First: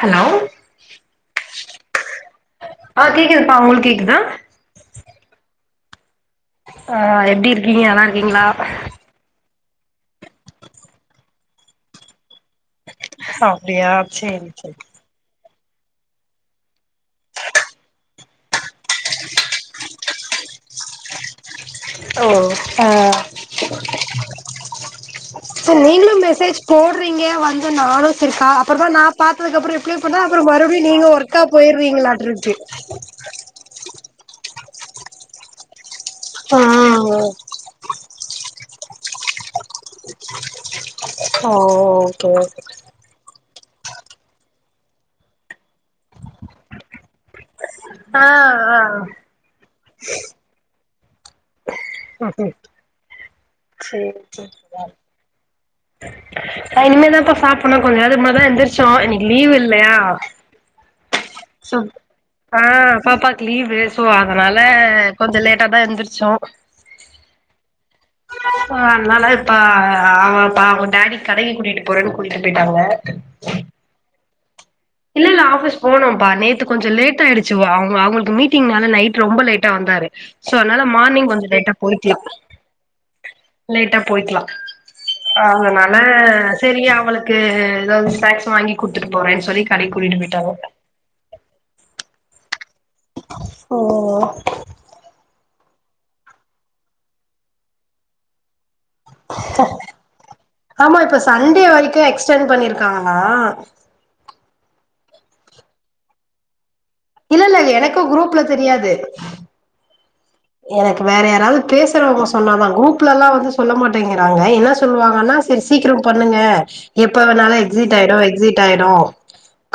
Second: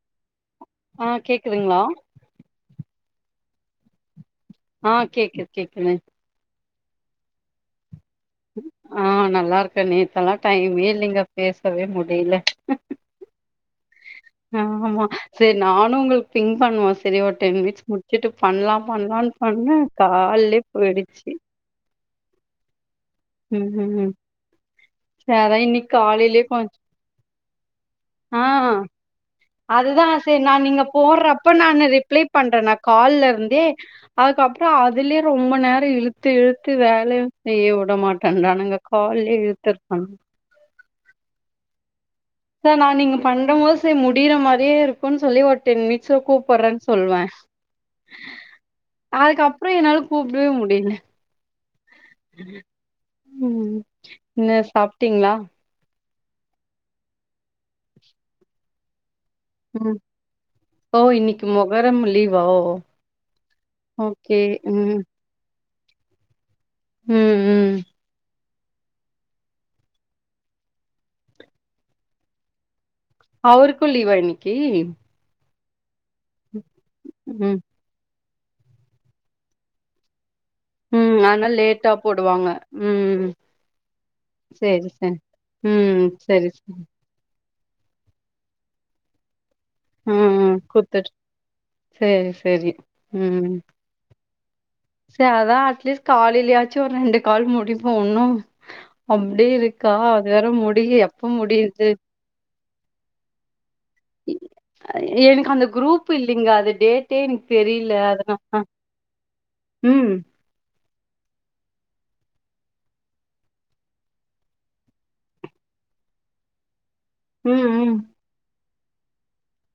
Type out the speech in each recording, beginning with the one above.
Hello கிறீங்ளா ஆஹ் கேக்குதுப்பா உங்ளுக் கேக்குதா ஆஹ் கேக்கு கேக்குங்க ஆஹ் எப்டி இருக்கீங்க நலாரு ஆஹ் நல்லா இருக்கே நேத்தெல்லா டைமே இல்லைங்க பேசவே முடில அப்டியா சேரி சேரி சேர் நானு உங்ளுகு பிங் பண்ணுவோ செரி ஒர் டென் மினிட்ஸ் முட்ச்சுட்டு பண்ணலாம் பண்ணலாம் னு பண்ணேன் கால் அல்லே போய்டுச்சு ஓ ஆ ம் சரி அதா சோ இன்னைக்கு நீங்குளு காலையிலயே மெசேஜ் கொஞ்ச போடுறீங்க வந் வ நானு ஆ திருக்கா அப்புறதா நா பாத்ததுக்கப்புறு ரிப்ளே அதுதா பண்ணா சரி அப்புறு நா மறுவ்டி நீங்க ஒர்க்க போடுறப்ப நானு ரிப்ளை போய்ருறீங்குளாட்டு இருன்ச்சு பண்றே நா கால்ல இருந்தே அதுகப் ப்றா அதுலே ரொம்பா நேர இழுத்து இழுத்து வேலையு ம் செய்ய விட மாட்றானானுங்க கால்லே எட்த்திருக்கணு ஓ ஓகே ஓகே சார் நா நீங்க பண் ணமோது சே முடிற மாரியே இருக்குன் சொல்லி ஓர் டென் மினிட்ஸ்ல கூப்படுறேன் சொல்வ ஆ ஆ அதுக்கப்றோ என்னால கூப்டே முடில [inaudible] ம் சேர் சேர் என்ன [unintelligible] சாப்ட்டீங்களா நா இனிமேல் தான்கா சாப்புட்னோ கொஞ்ச நேரத்க் முன்னாடி தா எந்திர்ச்சோ இன்னைக்கு லீவ் இல்லையா ம் ஓ இன்னைக்கு சோப் மொகரம் லீவா ஓ ஆஹ் பாப்பாக்கு லீவு சோ ஓகே அதனால கொஞ்சோ லேட் ட்டாதா எந்திரிச்சோ உம் உம் இப்ப அன்னால இப்போ அவுங்கப்பா டாடி கடைக்கி கூட்டிட்டு போறேன்னு கூட்டிட்டு போய்ட்டாங்க அவருக்கும் லீவா இன்னைக்கி போனோம்பா நேத்து கொஞ்சோ லேட் ஆயிடுச்சு ம் வா அவுங்க அவுங்ளுக்கு மீட்டிங்னால நைட் ரொம்ப லேட்டா வந்தாரு சோ அதுனால ம் மார்னிங் கொஞ்ச அதனால லேட்டா போயிட்டு போடுவாங்க ம் லேட்டா போய்க்லா சேரி சேரி அ அதுனால ம் சேரி செரி சேரி அவளுக்கு கு ஏதாவ்து ஸ்னாக்ஸ் வாங்கி குட்த்துட்டு போறேன்னு சொல்லிட் ம் ம் குட்துட் சேரி சேரி உம் ஓ சே அதா அட்லீஸ்ட் காலேலியாச்சு ஒரு ரெண்டு கால் முடிப்போ ஒன்னு அப்டியே இருக்கா அது வேற முடியல எப்ப முடியிர்து தான் எ எனக்கு அந்த குரூப் இல்லீங்க அது டேட்டே இல்ல எனக் இல்ல தெரீல எனக்கு அத நா குரூப்ல அஹ் தெரியாது ம் எனக்கு வேற யாராவது பேசுறவுங்க சொன்னாதான் குரூப்லல்லா வந்து சொல்ல மாட்டேங்கிறாங்க என்ன சொல்லுவாங்கன்னா அஹ் செரி சீக்கிரம் பண்ணுங்க எப்ப வேணாலு ம் ம் எக்ஸிட் ஆய்ரு எக்ஸிட் ஆய்ரு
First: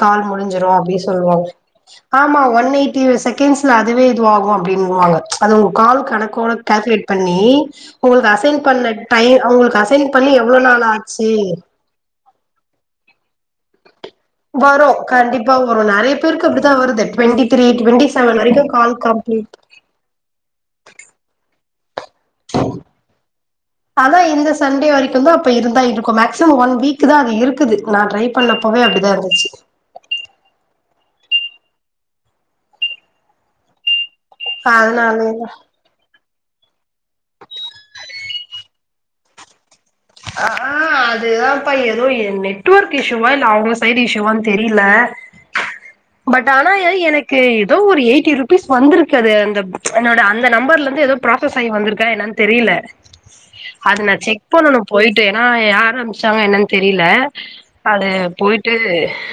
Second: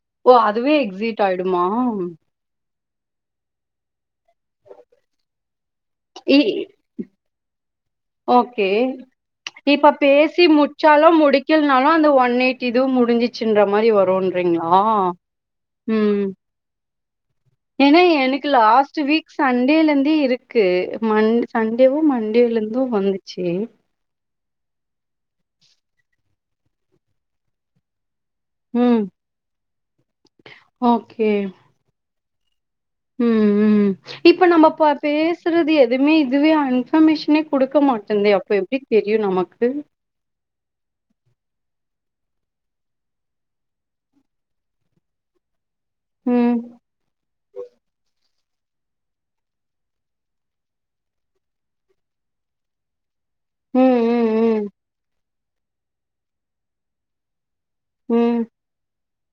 கால் ஓ முடிஞ்சிரு அதுவே அப்டீ எக்ஸிட் சொல்லுவாங்க ஆயிடுமா ஆமா ஒன் எய்ட் ட்டி செக்கண்ஸ்லே அதுவே இதுவாகு அப்பிடின்னுவாங்க அது உங்க கால் இ கணக்கோட கால்குலேட் பண்ணி உங்களக்கு அசைன் பண்ண டை அவுங்குளுக்கு அசைன் பண்ணி சி எவ்ளோ நாள் முட்ச்சாலு ஆச்சு முடிக்கலன்னாலு அந்த ஒன் எய்ட்டி இதுவு முடிஞ்சுருச்சுன்ற மாரி வரு வரு கண்டிப்பா வரு நெறைய ம் பேருக்கு இப்டிதா வருது டுவெண்டி த்ரீ ஏன்னா டுவெண்டி செவன் எனக்கு வரைக்கு கால் லாஸ்ட்டு வீக் கம்ப்ளீட் சண்டேலர்ந்தே இருக்கு மண்ட் சண்டேவோ மண்டேலர்ந்தோ வந்துச்சு அதா இந்த சண்டே வரைக்குந்தா அப்ப இருந்தா இருக்கு மாக்சிம் ஒன் வீக்கு தா அது இருக்குது நான் ட்ரை பண்ணப்போவே ம் அப்டிதா இருந்துச்சு ஓகே உம் உம் இப்ப நம்ம பா அதனாலயேதா பேசுறது எதுவுமே இதுவே இன்ஃபர்மேஷனே குடுக்க மாட்டேந்தே அப்ப எப்பிடி தெரியும் நமக்கு அஹ் ஆஹ் அதுதான்ப்பா ஏதோ என் நெட்வொர்க் இஷ்யூவா இல்ல அவங்க சைடு் இஷ்யூவான்னு தெரியலே பட் ம் ஆனா எ எனக்கு ஏதோ ஒரு எய்ட்டி ருப் பீஸ் வந்திருக்கு அந்த என்னோட அந்த நம்பர்ல இருந்து ஏதோ ப்ராசஸ் ஆயி வந்திருக்கா என்னன்னு தெரியல ம் அது நான் செக் ம் பண்ணணும் போயிட்டு ஏன்னா யார் ஆரம்பிச்சாங்க என்னன்னு தெரியல அது ம் ம் போயிட்டு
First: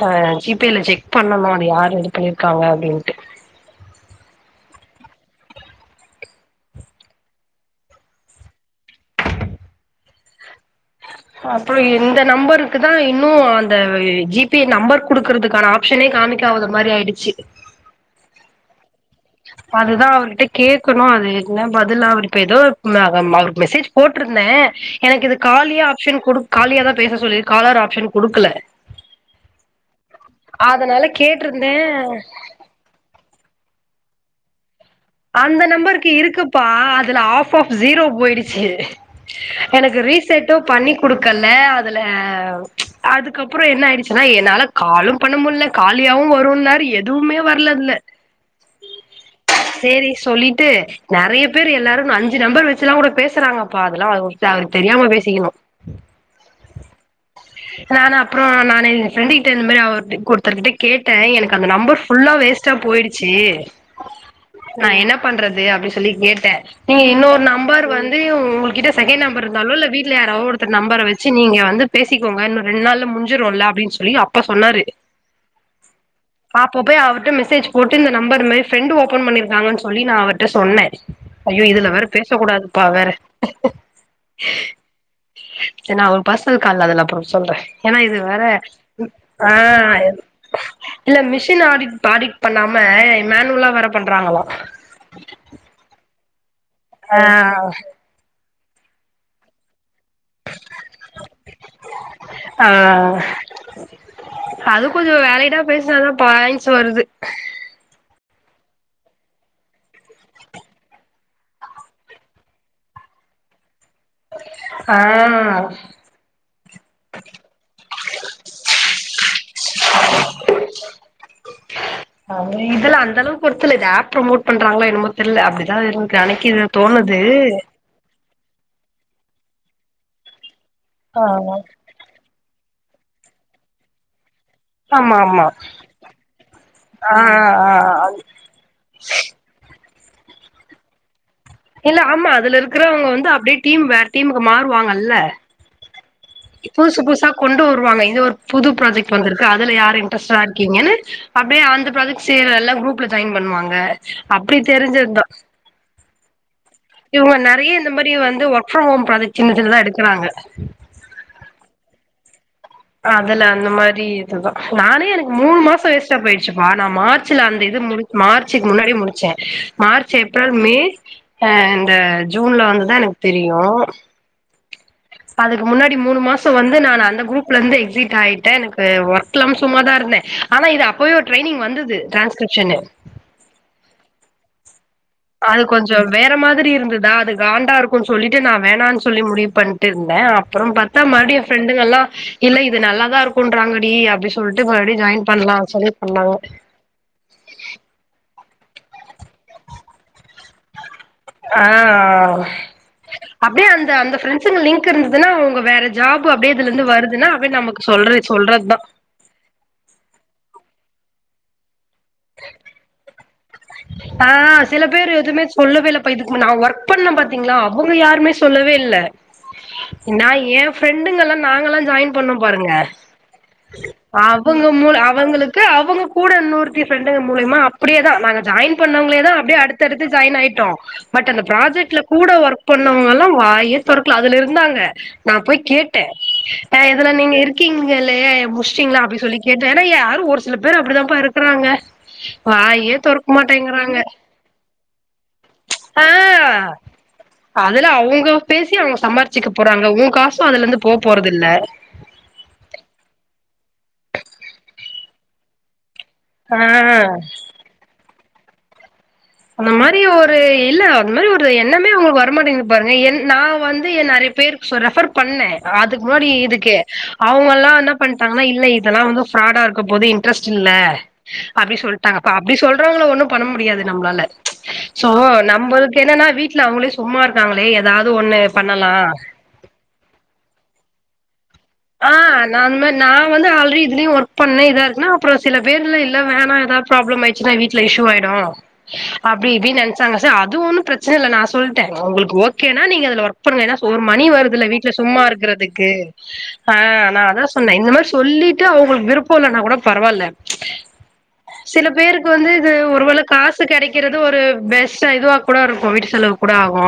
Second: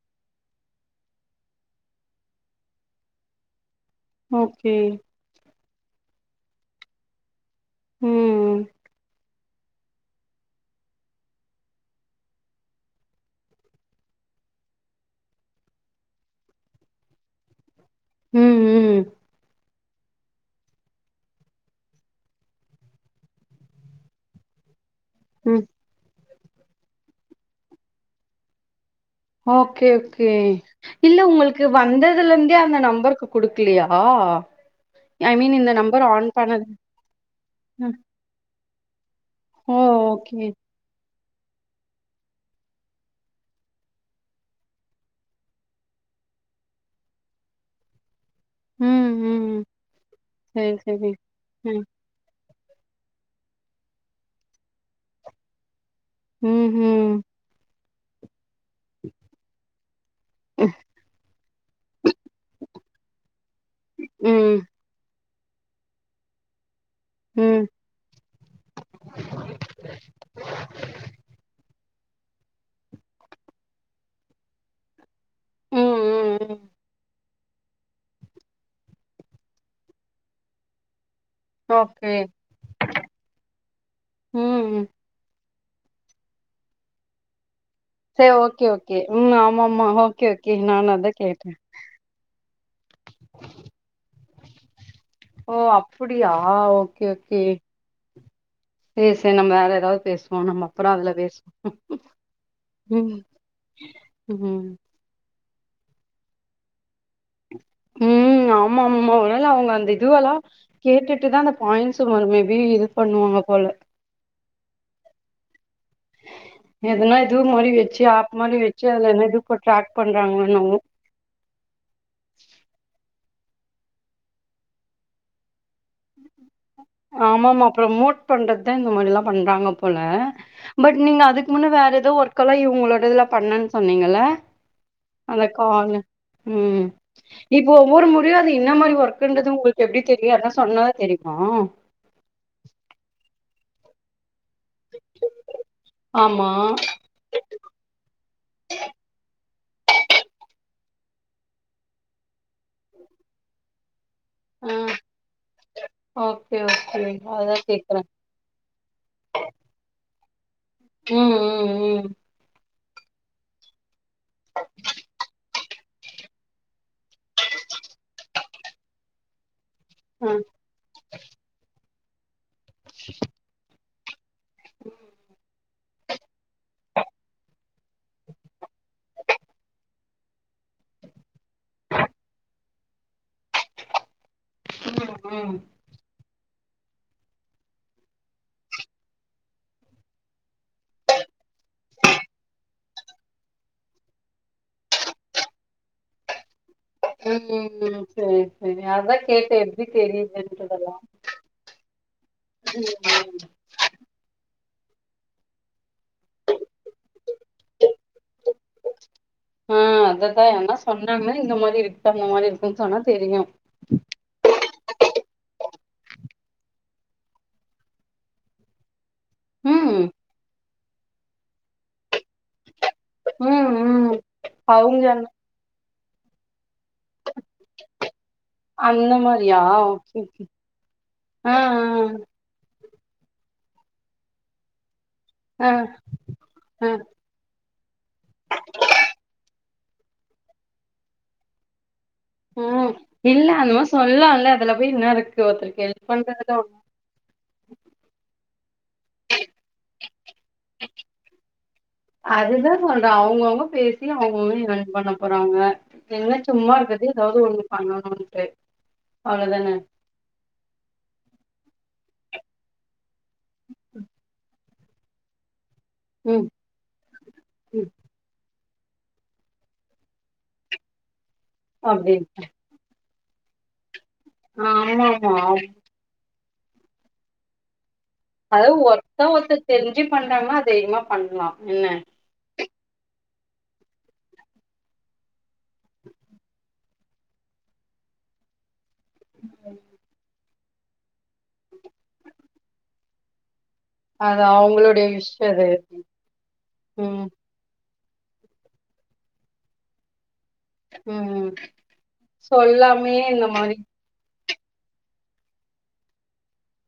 அஹ் ஜீ பே ல செக் பண்ணணும் அது யார் இது பண்ணிருக்காங்க அப்பிடின்ட்டு ஓகே உம் அப்புறம் இந்த நம்பருக்கு தான் இன்னும் அந்த ஜீ பே நம்பர் குடுக்கறதுக்கான ஆப்ஷனே காமிக்காவது மாதிரி ஆயிடுச்சு ம் உம் அதுதான் அவர்கிட்ட கேக்கணும் அது என்ன பதில் அவர் இப்ப ஏதோ மஹ் அவருக்கு மெசேஜ் போட்டிருந்தேன் எனக்கு இது ம் காலியா ஆப்ஷன் குடு காலியா தான் பேச சொல்லி காலர் ஆப்ஷன் குடுக்கல ஓகே ஓகே அதனால இல்ல உங்களுக்கு கேட்ருந்தே வந்ததுல இருந்தே அந்த நம்பருக்கு குடுக்கலையா ஓஹ் அந்த நம்பருக்கு இருக்குப்பா அதுல ஆப் ஆப் ம் ஜீரோ போயிடுச்சு ஓ எனக்கு ஓகே ரீசெட்டும் பண்ணி குடுக்கல அதுல அதுக்கப்புறோ என்ன ஆயிடுச்சுன்னா என்னால காலும் பண்ண முட்ல காலி யாவு வரும்னார் எதுவுமே வரல அதுல ம் ம் சேரி சொல்லிட்டு சரி சரி நெறைய பேரு ம் எல்லாரும் ந அஞ்சு நம்பர் வெச் ச்சுல்லா கூட பேசுறாங்கப்பா அதுல்லா [unintelligible] தெரியாம பேசிக்கிணும் ம் ம் அப்புறம் நானு என் ஃப்ரெண்டு கிட்ட இந்த மாரி அவர்டே குடுத்தருக்கிட்ட கேட்டேன் எனக்கு அந்த நம்பர் ஃபுல்லா வேஸ்ட்டா போயிடுச்சி ம் ம் இ நா என்ன பண்றது அப்டி சொல்லி கேட்டேன் சேரிங்க இன்னொரு ம் நம்பர் வந்து உங்குள்கிட்ட செகண்ட் நம்பர் இருந்தாலோ இல்ல வீட்ல யாராவோ ஒருத்தர் நம்பர வெச்சு நீங்க வந்துட் பேசிக்கோங்க இன்னும் ரெண்ட் நாள்ல முஞ்சுருல்ல அப்புடின்னு சொல்லி அப்ப சொன்னாரு ம் ம் அப்போ போய் அவர்ட்ட மிஸ் சேஜ் போட்டு இந்த நம்பர் மே ஃப்ரெண்ட்டு ஓபன் பண்ணிருக்காங்கன்னு சொல்லி நான் அவர்ட்ட சொன்னே ஐயோ இதுல வேற ஓகே பேசக் கூடாதுப்பா வேற ம் ச நா ஒரு பஸ்னல் கால்ல அதுல அப்பறொ சொல்ற ஏன்னா இது சேரி வர ஓகே ஓகே ம் ஆ ஆமாமா ஓகே ஓகே நானு அதா இல்ல கேட்டே மிஷின் ஆடிட் ப ஆடிட் பண்ணா ம மேனுவலா வேற பண்றாங்களா ஓ அப்டியா ஆ சே சே நம்ம வேற ஏதாவ் பேசுவோ நம்ம அப்றொ அதுல பேசு ஆ ம் அது [unintelligible] பேஸ்னாதா பாய்ன்ட்ஸ் வருது ம் ம் ஆமா ஆமா அனால அவ்ங்க அந்த இதுவெல்லா கேட்டுட்டுதா அந்த பாய்ண்ட்ஸு மேபி இது பண்ணுவாங்க போல ஆ எதுனா இது மாரி வெச்சு ஆப் மாரி வெச்சு அதுல என்ன இது போ ட்ராக் பண்றாங்களோ என்னவோ அங்க இதுலா ஒர்த்துல இது ஆப் ப்ரமோட் பண்றாங்களோ என்னமோ தெர்ல அப்டிதா இருக்கு அன்னக்கி ஆமாமா ப்ரமோட் பண்றத்தா இந்த மாரில்லா பண்றாங்க போல பட் நீங்க ஆ அதுக்கு முன்ன வேற எதோ ஒர்க்கெல்லா இவ்ங்களோடதுல பண்ணன் சொன்னீங்கல்ல ஆமா ஆமா அந்த கால் ம் ஆ இப்ப ஆ ஒவ்வொரு முறையு அது இன்ன மாரி ஒர்க்குன்றது உங்கள் எப்டி தெரியு யார்னா சொன்னதா தெரிமா இல்ல ஆமா அதுல இருக்றவங்க வந்து அப்டே டீம் வேற் டீமுக்கு மாறுவாங்கல்ல ஆமா புதுசு புதுசா கொண்டு வருவாங்க இது ஒரு புது ப்ராஜெக்ட் வந்துருக்கு அதுல யாரு இன்ட்ரெஸ்ட்டா இருக்கீங்கன்னு அப்டியே அந்த ப்ராஜெக்ட் செய்யற எல்லாரும் க்ரூப்ல சைன் பண்ணுவாங்க அப்டி ஆ தெரிஞ்சதுதா ஓகே ஓகே இவங்க அதா நெறையா இந்த கேக்குறே மாரி வந்து ஒர்க் ஃப்ரம் ஹோம் ப்ராஜெக்ட் சின்னசின்னதா எடுக்குறாங்க ம் ம் ம் அதுல அந்த மாரி இதுதா நானே எனக்கு மூணு மாசோ வேஸ்ட்டா போயிடுச்சுப்பா நா மார் ச்சுல அந்த இது முடி மார்ச்சுக்கு முன்னாடியே முடிச்சேன் மார்ச் ம் ஏப்ரல் மே அ இந்த ஜூன்ல வந்துதா எனக்கு தெரியும் அதுக்கு முன்னாடி மூணு மாசம் வந்து நானு அந்த குரூப்ல இருந்து எக்ஸிட் ஆயிட்டே எனக்கு ஒர்க் இல்லாம் சும்மாதா இரு இல்ல ஆனா இது அப்பவே ட்ரைனிங் வந்துது ட்ரான்ஸ்க்ரிப்ஷன்னு ஆ அது கொஞ்சொ வேற மாதிரி ருந்துதா அது காண்டா இருக்குன் சொல்லிட்டு நா வேணான் சொல்லி முடிவு பண்ட்டு இருந்தே அப்பறோம் பாத்தா மறுடியு எ ஃப்ரெண்டு ல்லா இல்ல இது நல்லாதா இருக்குன்றாங்கடி அப்டி சொல்ட்டு மறுபடி ஜாய்ன் பண்லா சொல்லி பண்ணாங்க ம் ம் ம் செரி செரி அதா கேட்டே எப்டி தெரியுதுன்றதல்லா ஆ அப்டியே அந்த அந்த ஃப்ரெண்ஸுங்க லிங்க் இருந்துதுன்னா அவுங்க வேற ஜாப் அப்டியே இதுல இருந்து வருதுன்னா அப்டே நமக்கு சொல்றே சொல்றத் தா ஆ அததா யார்னா சொன்னாங்க இந்த மாரி இருக்கு அந்த மாரி இருக்குன் சொன்னா தெரியு ஆ சில பேர் எதுமே சொல்லவே இல்லப்பா இதுக் நா ஒர்க் பண்ணெ பாத்திங்களா அவுங்க யாருமே சொல்லவே இல்ல ம் நா எ ஃப்ரெண்டுங்கல்லா நாங்கல்லா ஜாய்ன் பண்ணோ பாருங்க ம் ம் அவங்க மூல அவுங்க அந்த அவங்களுக்கு அவங்க கூட இன்னோர்த்தி ஃப்ரெண்டுங்க மூலியமா அப்டியேதா ஜாய்ன் அந்த பண்ணவங்ளே தா அப்டியே மாரியா அடுத்தடுத்து ஓகே ஜாய்ன் ஆய்ட்டோ பட் அந்த ஆ ப்ராஜெக்ட்ல கூட ஒர்க் பண்ணவங்கல்லா வாயே தொறக்ல அதுல இருந்தாங்க நா போய் ஆ ஆ கேட்டே அ ஆ இதுல நீங்க இருக்கீங்களே முச்டீங்ளா அப்டி சொல்லி கேட் டே ஏன்னா யாரு ஒரு சில பேர் அப்டிதா பா இருக்குறாங்க ஆ ம். வாயே தொர இல்ல அந்த மார் சொல்லால்ல அதுல போய் என்ன இருக்கு ஒருத்தருக்கு ஹெல்ப் பண்றதுல ஆ அதுல அவுங்க பேசி அவ்ங்க சம்பாருச்சுக்க போறாங்க ஒன் காசு அதுல இருந்து போ போறது இல்ல அதுதா சொல்றே அவ்ங்க அவ்ங்க பே இல்ல அவ்ங் அவ்க ஏன் பண்ண போறாங்க என்ன ஆ சும்மா இருக்கது ஏதாவது ஒன்னு பண்ணணு டு அந்த மாரி ஒரு இல்ல அந்த மாரி ஒரு எண்ணமே அவ்ங்கள்க்கு வரமாட்டேங்குது பாருங்க என் நா வந்து எ நெறைய பேருக்கு சொ ரெஃபர் பண்ணே அதுக் முன்னாடி ம் இதுக்கு அவுங்கல்லா ம் என்னா பண்ட்டாங்னா இல்ல இ தல்லா வந்து ஃப்ராடா இருக்க போது இன்ட்ரெஸ்ட் இல்ல அப்டி சொல்ட்டாங்க அப்டின்னு பா அப்டி சொல்றவங்கள ஒன்னு பண்ண முடியாது நம்ளால ஆமா சோ ஆமா நம்பளுக்கு என்னனா வீட்ல அவுங்களே சும்மா இருக்காங்களே ஏதாவது ஒண்ணு அதாவது பண்ணலா ஒர்த்த ஒர்த்த தெருஞ்சு பண்றாங்கன்னா தைரிமா பண்லா என்ன ஆ நா அந் மாரி நா வந்து ஆல்ரெடி இதுலயு ஒர்க் பண்ணே இதாருக்குனா அப்றோ சில பேர்ல இல்ல வேனா எதா ப்ராப்ளம் ஆய்ச்சுனா வீட்ல இஷ்யூவாய்டு அப்டி இப்டின் நென்ச்சாங்க சே அ அது ஒன்னு ப்ரச்சன இல்ல நா சொல்ட்டே ஒங்களுக்கு ஓகேனா நீங்க அதுல ஒர்க் பண்ணுங்க ஏனா ஒரு மணி அது வருதுல வீட்ல அவங்களுடைய சும்மா விஷயோ அது இருக்கறதுக்கு ஆ நா ம் அதா சொன்னே இந்த மாரி சொல்லிட்டு அவுங்களுக் விருப்பொ இல்லனா கூட பரவால்ல ம் சில பேருக்கு வந்து இது ஒரு வேள சொல்லாமயே இந்த காசு மாரி கெடைக்கிறது ஒரு பெஸ்ட்டா இதுவா கூட இருக்கு வீட்டு செலவுக் கூட ஆகு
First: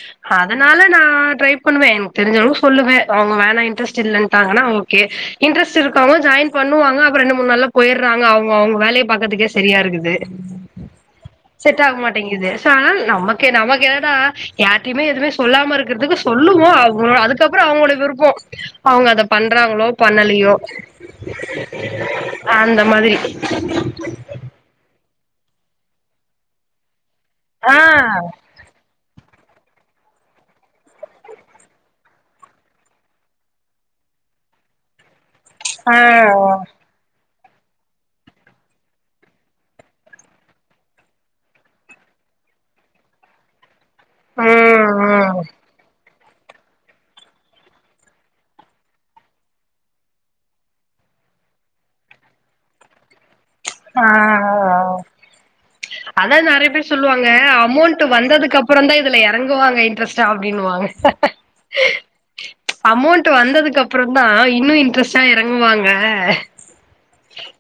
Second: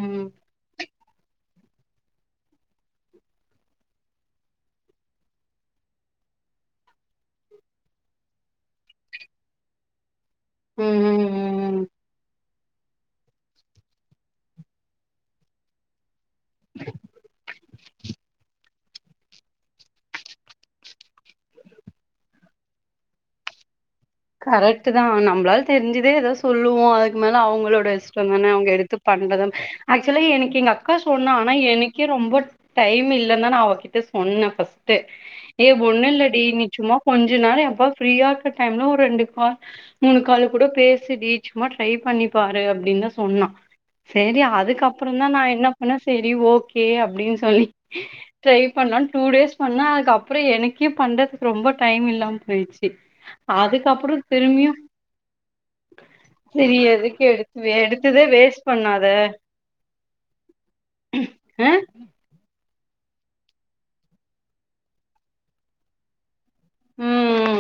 ம் அதுனால நா ட்ரை பண்ணுவே எனக்கு தெருஞ்ச அளவுக்கு சொல்லுவே அவங்க வேணா இன்டரெஸ்ட் இல்லன்ட்டாங்கனா ஓகே இன்ட்ரெஸ்ட் இரு கம்முனு ஜாய்ன் பண்ணுவாங்க அப்பற ரெண்டு முணு நாலுல போயற்றாங்க அவுங்க அவுங்க வேலய பாக்கற்துகே சரியா இருக்குது ம் ம் ம் ம். செட் ஆக மாட்டேங்குது சோ அதுனால நமக்கு நமக்கு என்னனா யார்டயுமே எதுமே சொல்லாம இருக்கறதுக்கு சொல்லுவோ அவ அதுக்கப்பறோ அவுங்களுடய விருப்போ அவுங்க அத பண்ற பண்றாங்களோ பண்ணலயோ அந்த மாதிரி கரெக்ட்டு தா நம்மளால தெரிஞ்சதே ஏதாது சொல்லுவோ அதுக்கு மேல ஆ அவுங்களோட இஷ்டம் தான அவுங்க எடுத்து பண்றதும் ஆக்சுவலி எனக்கு எங்க அக்கா சொன்னா ஆனா எனக்கே ரொம்ப டைம் இல்லன் தா நா அவகிட்ட சொன்னெ ஃபஸ்ட்டு ஏ ஆ ஒண்ணு இல்லடி நீ சும்மா கொஞ்ச நேரோ எப்ப ஃப்ரீயா இருக்க டைம்ல ஒரு ரெண்டு கால் மூணு கால் கூட பேசுடீ சும்மா ட்ரை பண்ணிப்பாரு அப்டின் தா சொன்னா சேரி ம் அதுக்கப்பறந் தா ம் நா என்ன பண்ணே சேரி ஓகே அப்டின் சொல்லி ட்ரை பண்ணா டூடேஸ் பண்ணா அதுக்கப்றோ எனக்கே பண்றதுக்கு ரொம்ப டைம் இல்லாம போய்ச்சு ஆ அதுக்கப்றோ ஆ திரும்பியு ஆ அதா நெறைய பேர் சொல்லுவாங்க அமோண்ட்டு எடுத்ததே வந்ததுக்கு வேஸ்ட் அப்பறோ தா பண்ணாத இதுல எறங்குவாங்க இன்ட்ரஸ்ட்டா அப்டினுவாங்க அ அமோண்ட்டு வந்ததுக்கு அப்றோ தா இன்னு இன்ட்ரஸ்டா எறங்குவாங்க உம்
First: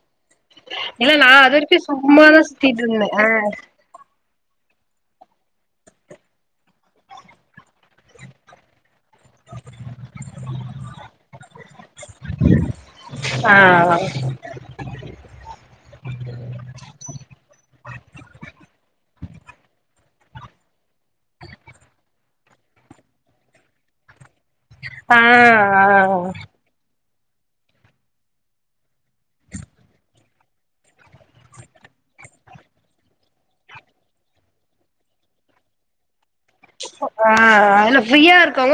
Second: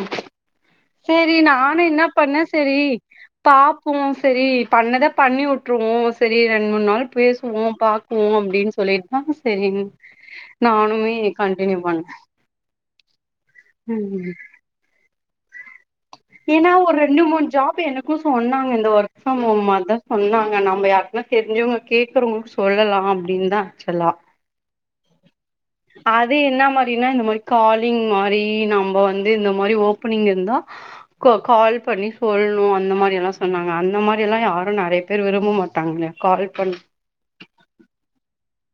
இல்ல நா சரி அது வரைக்கு நானும் என்ன சும்மாதா பண்ணேன் சரி சுத்திட்ருந்தே பாப்போம் சரி பண்ணதை பண்ணி விட்ருவோம் சரி ரெண்டு மூணு நாள் பேசுவோம் பார்க்வோம் அப்படின்னு சொல்லி ஆஹ சரி நானுமே கண்டினியூ பண்ணேன் ஆ ஏன்னா ஒரு ரெண்டு மூணு ஜாப் எனக்கும் சொன்னாங்க இந்த வொர்க் ஆமா ஆமா அததான் சொன்னாங்க நம்ம யாருக்குன்னா தெரிஞ்சவங்க கேடக்குறவங்களுக்கு சொல்லலாம் அப்படின்னு தான் ஆச்சலாம் ஆஹ் என்ன ஆஹ் மாரினா இந்த மாதிரி காலிங் மாதிரி நம்ம வந்து இந்த மாதிரி ஓபனிங் இருந்தா கால் பண்ணி சொல்லணும் அந்த மாதிரி எல்லாம் சொன்னாங்க அந்த மாதிரி எல்லாம் யாரும் நிறைய பேர் விரும்ப மாட்டாங்களே கால் பண்ணி ஆஹ் அதல்ல ஃப்ரீயா இருக்காங்க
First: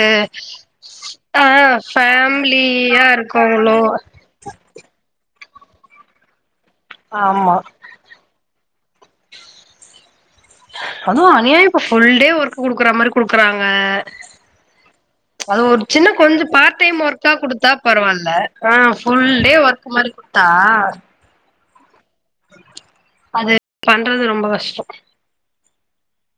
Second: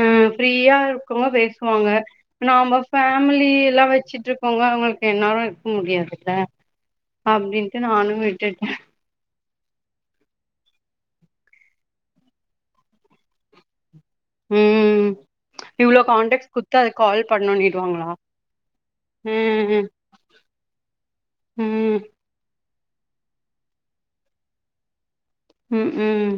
அஹ் ஃப்ரீயா இருக்கங்க ஆ பேசுவாங்க நாம ஃபேமிலியா ஃபேமிலி இருக்கவங்களோ எல்லாம் வச்சுட்டு இருக்கங்க அவங்களுக்கு என்னாலும் இருக்க முடியாதுல்ல ஆமா அப்படின்னு நானும் விட்டுட்டேன் அதுவும் அனியா இப்ப புல் டே ஒர்க் குடுக்குற மாதிரி குடுக்குறாங்க உஹம் அது ஒரு சின்ன கொஞ்சம் பார்ட் டைம் கால் ஒர்க்கா குடுத்தா பண்ணணுனிடுவாங்களா பரவாயில்ல ஆஹ் ஃபுல் டே ம் வொர்க் சொல்லிகொடுத்தா உம் அது பண்றது ரொம்ப கஷ்டம் உம் உம்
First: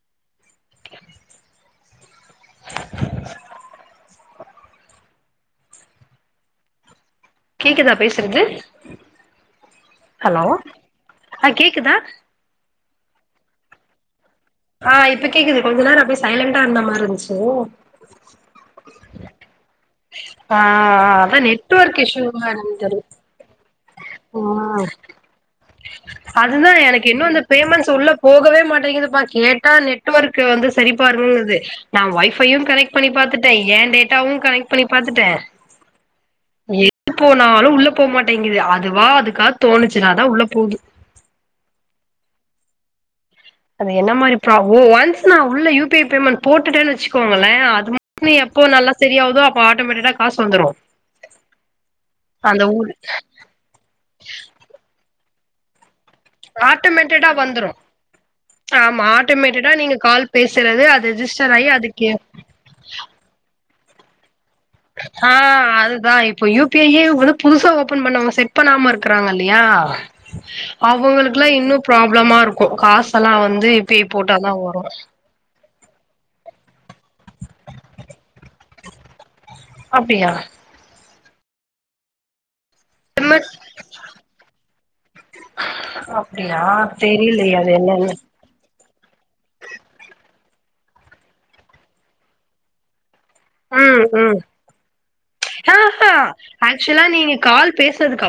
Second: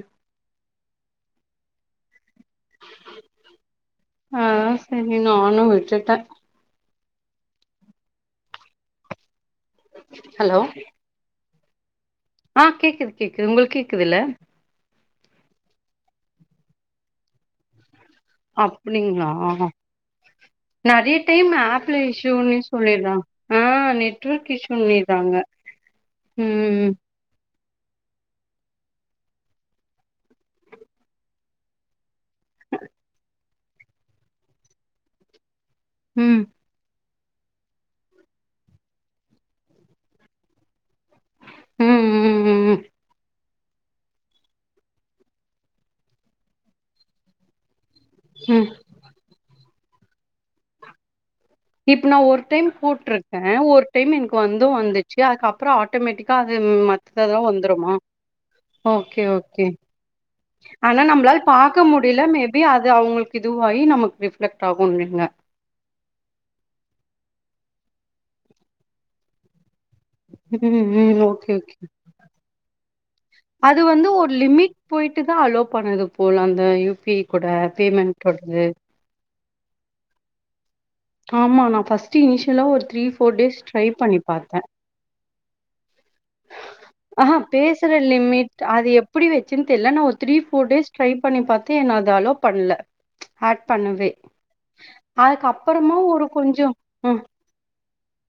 ஆஹ் சரி நானும் விட்டுட்டேன் கேக்குதா பேசுறது ஹலோ ஆஹ் கேக்குதா ஆஹ் கேக்குது கேக்குது உங்க கேக்குது இல்ல ஆஹ் இப்ப கேக்குது கொஞ்ச நேரம் அப்படி சைலண்டா இருந்த மாதிரி இருந்துச்சு அப்படிங்களா ஆஹ் அதான் நெட்வொர்க் இஸ்யூ இஷ்யூன்னே இருந்து சொல்லிறாங்க ஆ நெட்வொர்க் இஷ்யூன்னிறாங்க ம் அதுதான் எனக்கு இன்னும் பேமெண்ட்ஸ் உள்ள போகவே மாட்டேங்குதுப்ப கேட்டா நெட்ஒர்க் வந்து சரிப்பா இருது நான் வைப் வைஃபை யும் கனெக்ட் பண்ணி பாத்துட்டேன் ஏன் டேட்டாவும் கனெக்ட் பண்ணி பாத்துட்டேன் உம் எது போனாலும் உள்ள போகமாட்டேங்குது அதுவா அதுக்காக தோணுச்சுனாதான் உள்ள போகுும் உம் உம் உம் உ அது என்ன மாதிரி உள்ள ிமண்ட் போட்டுட்டேன்னு வச்சுக்கோங்களன் அது மாதிர நீ எப்போ ம் நல்லா சரியகுதோ அப்போ ஆட்டோமேட்டிக்கா காசு வந்துடும் இப்ப நான் ஒரு டைம் போட்டிருக்கேன் ஒரு டைம் எனக்கு வந்தோ வந்துச்சு அதுக்கப்புறம் ஆட்டோமேட்டிக்கா அது ஆட்டோமேட்டடா மதல்லாம் வந்துரு வந்துருமா ஆமா ஓகே ஓகே ஆட்டோமேட்டடா நீங்க கால் பேசுறது ஆனா அது நம்மளால் ரிஜிஸ்டர் ஆயி பாார்கக்க அதுக்கு முடியல மேபி அது அவங்களுக்கு இது நமக்கு ரிஃப்ளெக்ட் ஆகுன்றீங்க ஆஹ் அதுதான் இப்பயும் இப்பயே வந்து புதுசா ஓபன் பண்ணாங்க செட் பண்ணாம இருக்கிறாங்க இல்லையா ம் ம் ஓகே அவங்களுக்குெல்லாம் ஓகே இன்னும் ப்ராப்ளமா இருக்கும் காச எல்லாம் வந்து அது பேய் ஒரு போட்டாதான் லிமிட் வரும் போயிட்டு தான் அலோவ பண்ணது போல அந்த யுபிஐ கூட பேமெண்ட்டது அப்பியா ஆமா நான் ஃபர்ஸ்ட்ட் இனிஷியலா ஒரு த்ரீ ஃோர் டேஸ் ட்ரை பண்ணி பார்த்தேன் அப்டியா ஆஹ் தெரியலையே அது பேசுற என்னன்னு லிமிட் அது எப்படி வச்சுன்னு தெரியில நா ஒருத்த டேஸ் ட்ரை பண்ணி பார்த்து என் அதது அலோ பண்ணல ஆட் ம் பண்ணுவே ம் அதுக்கப்பறமு ஒரு கொஞ்ச ம் பேசறதுக்க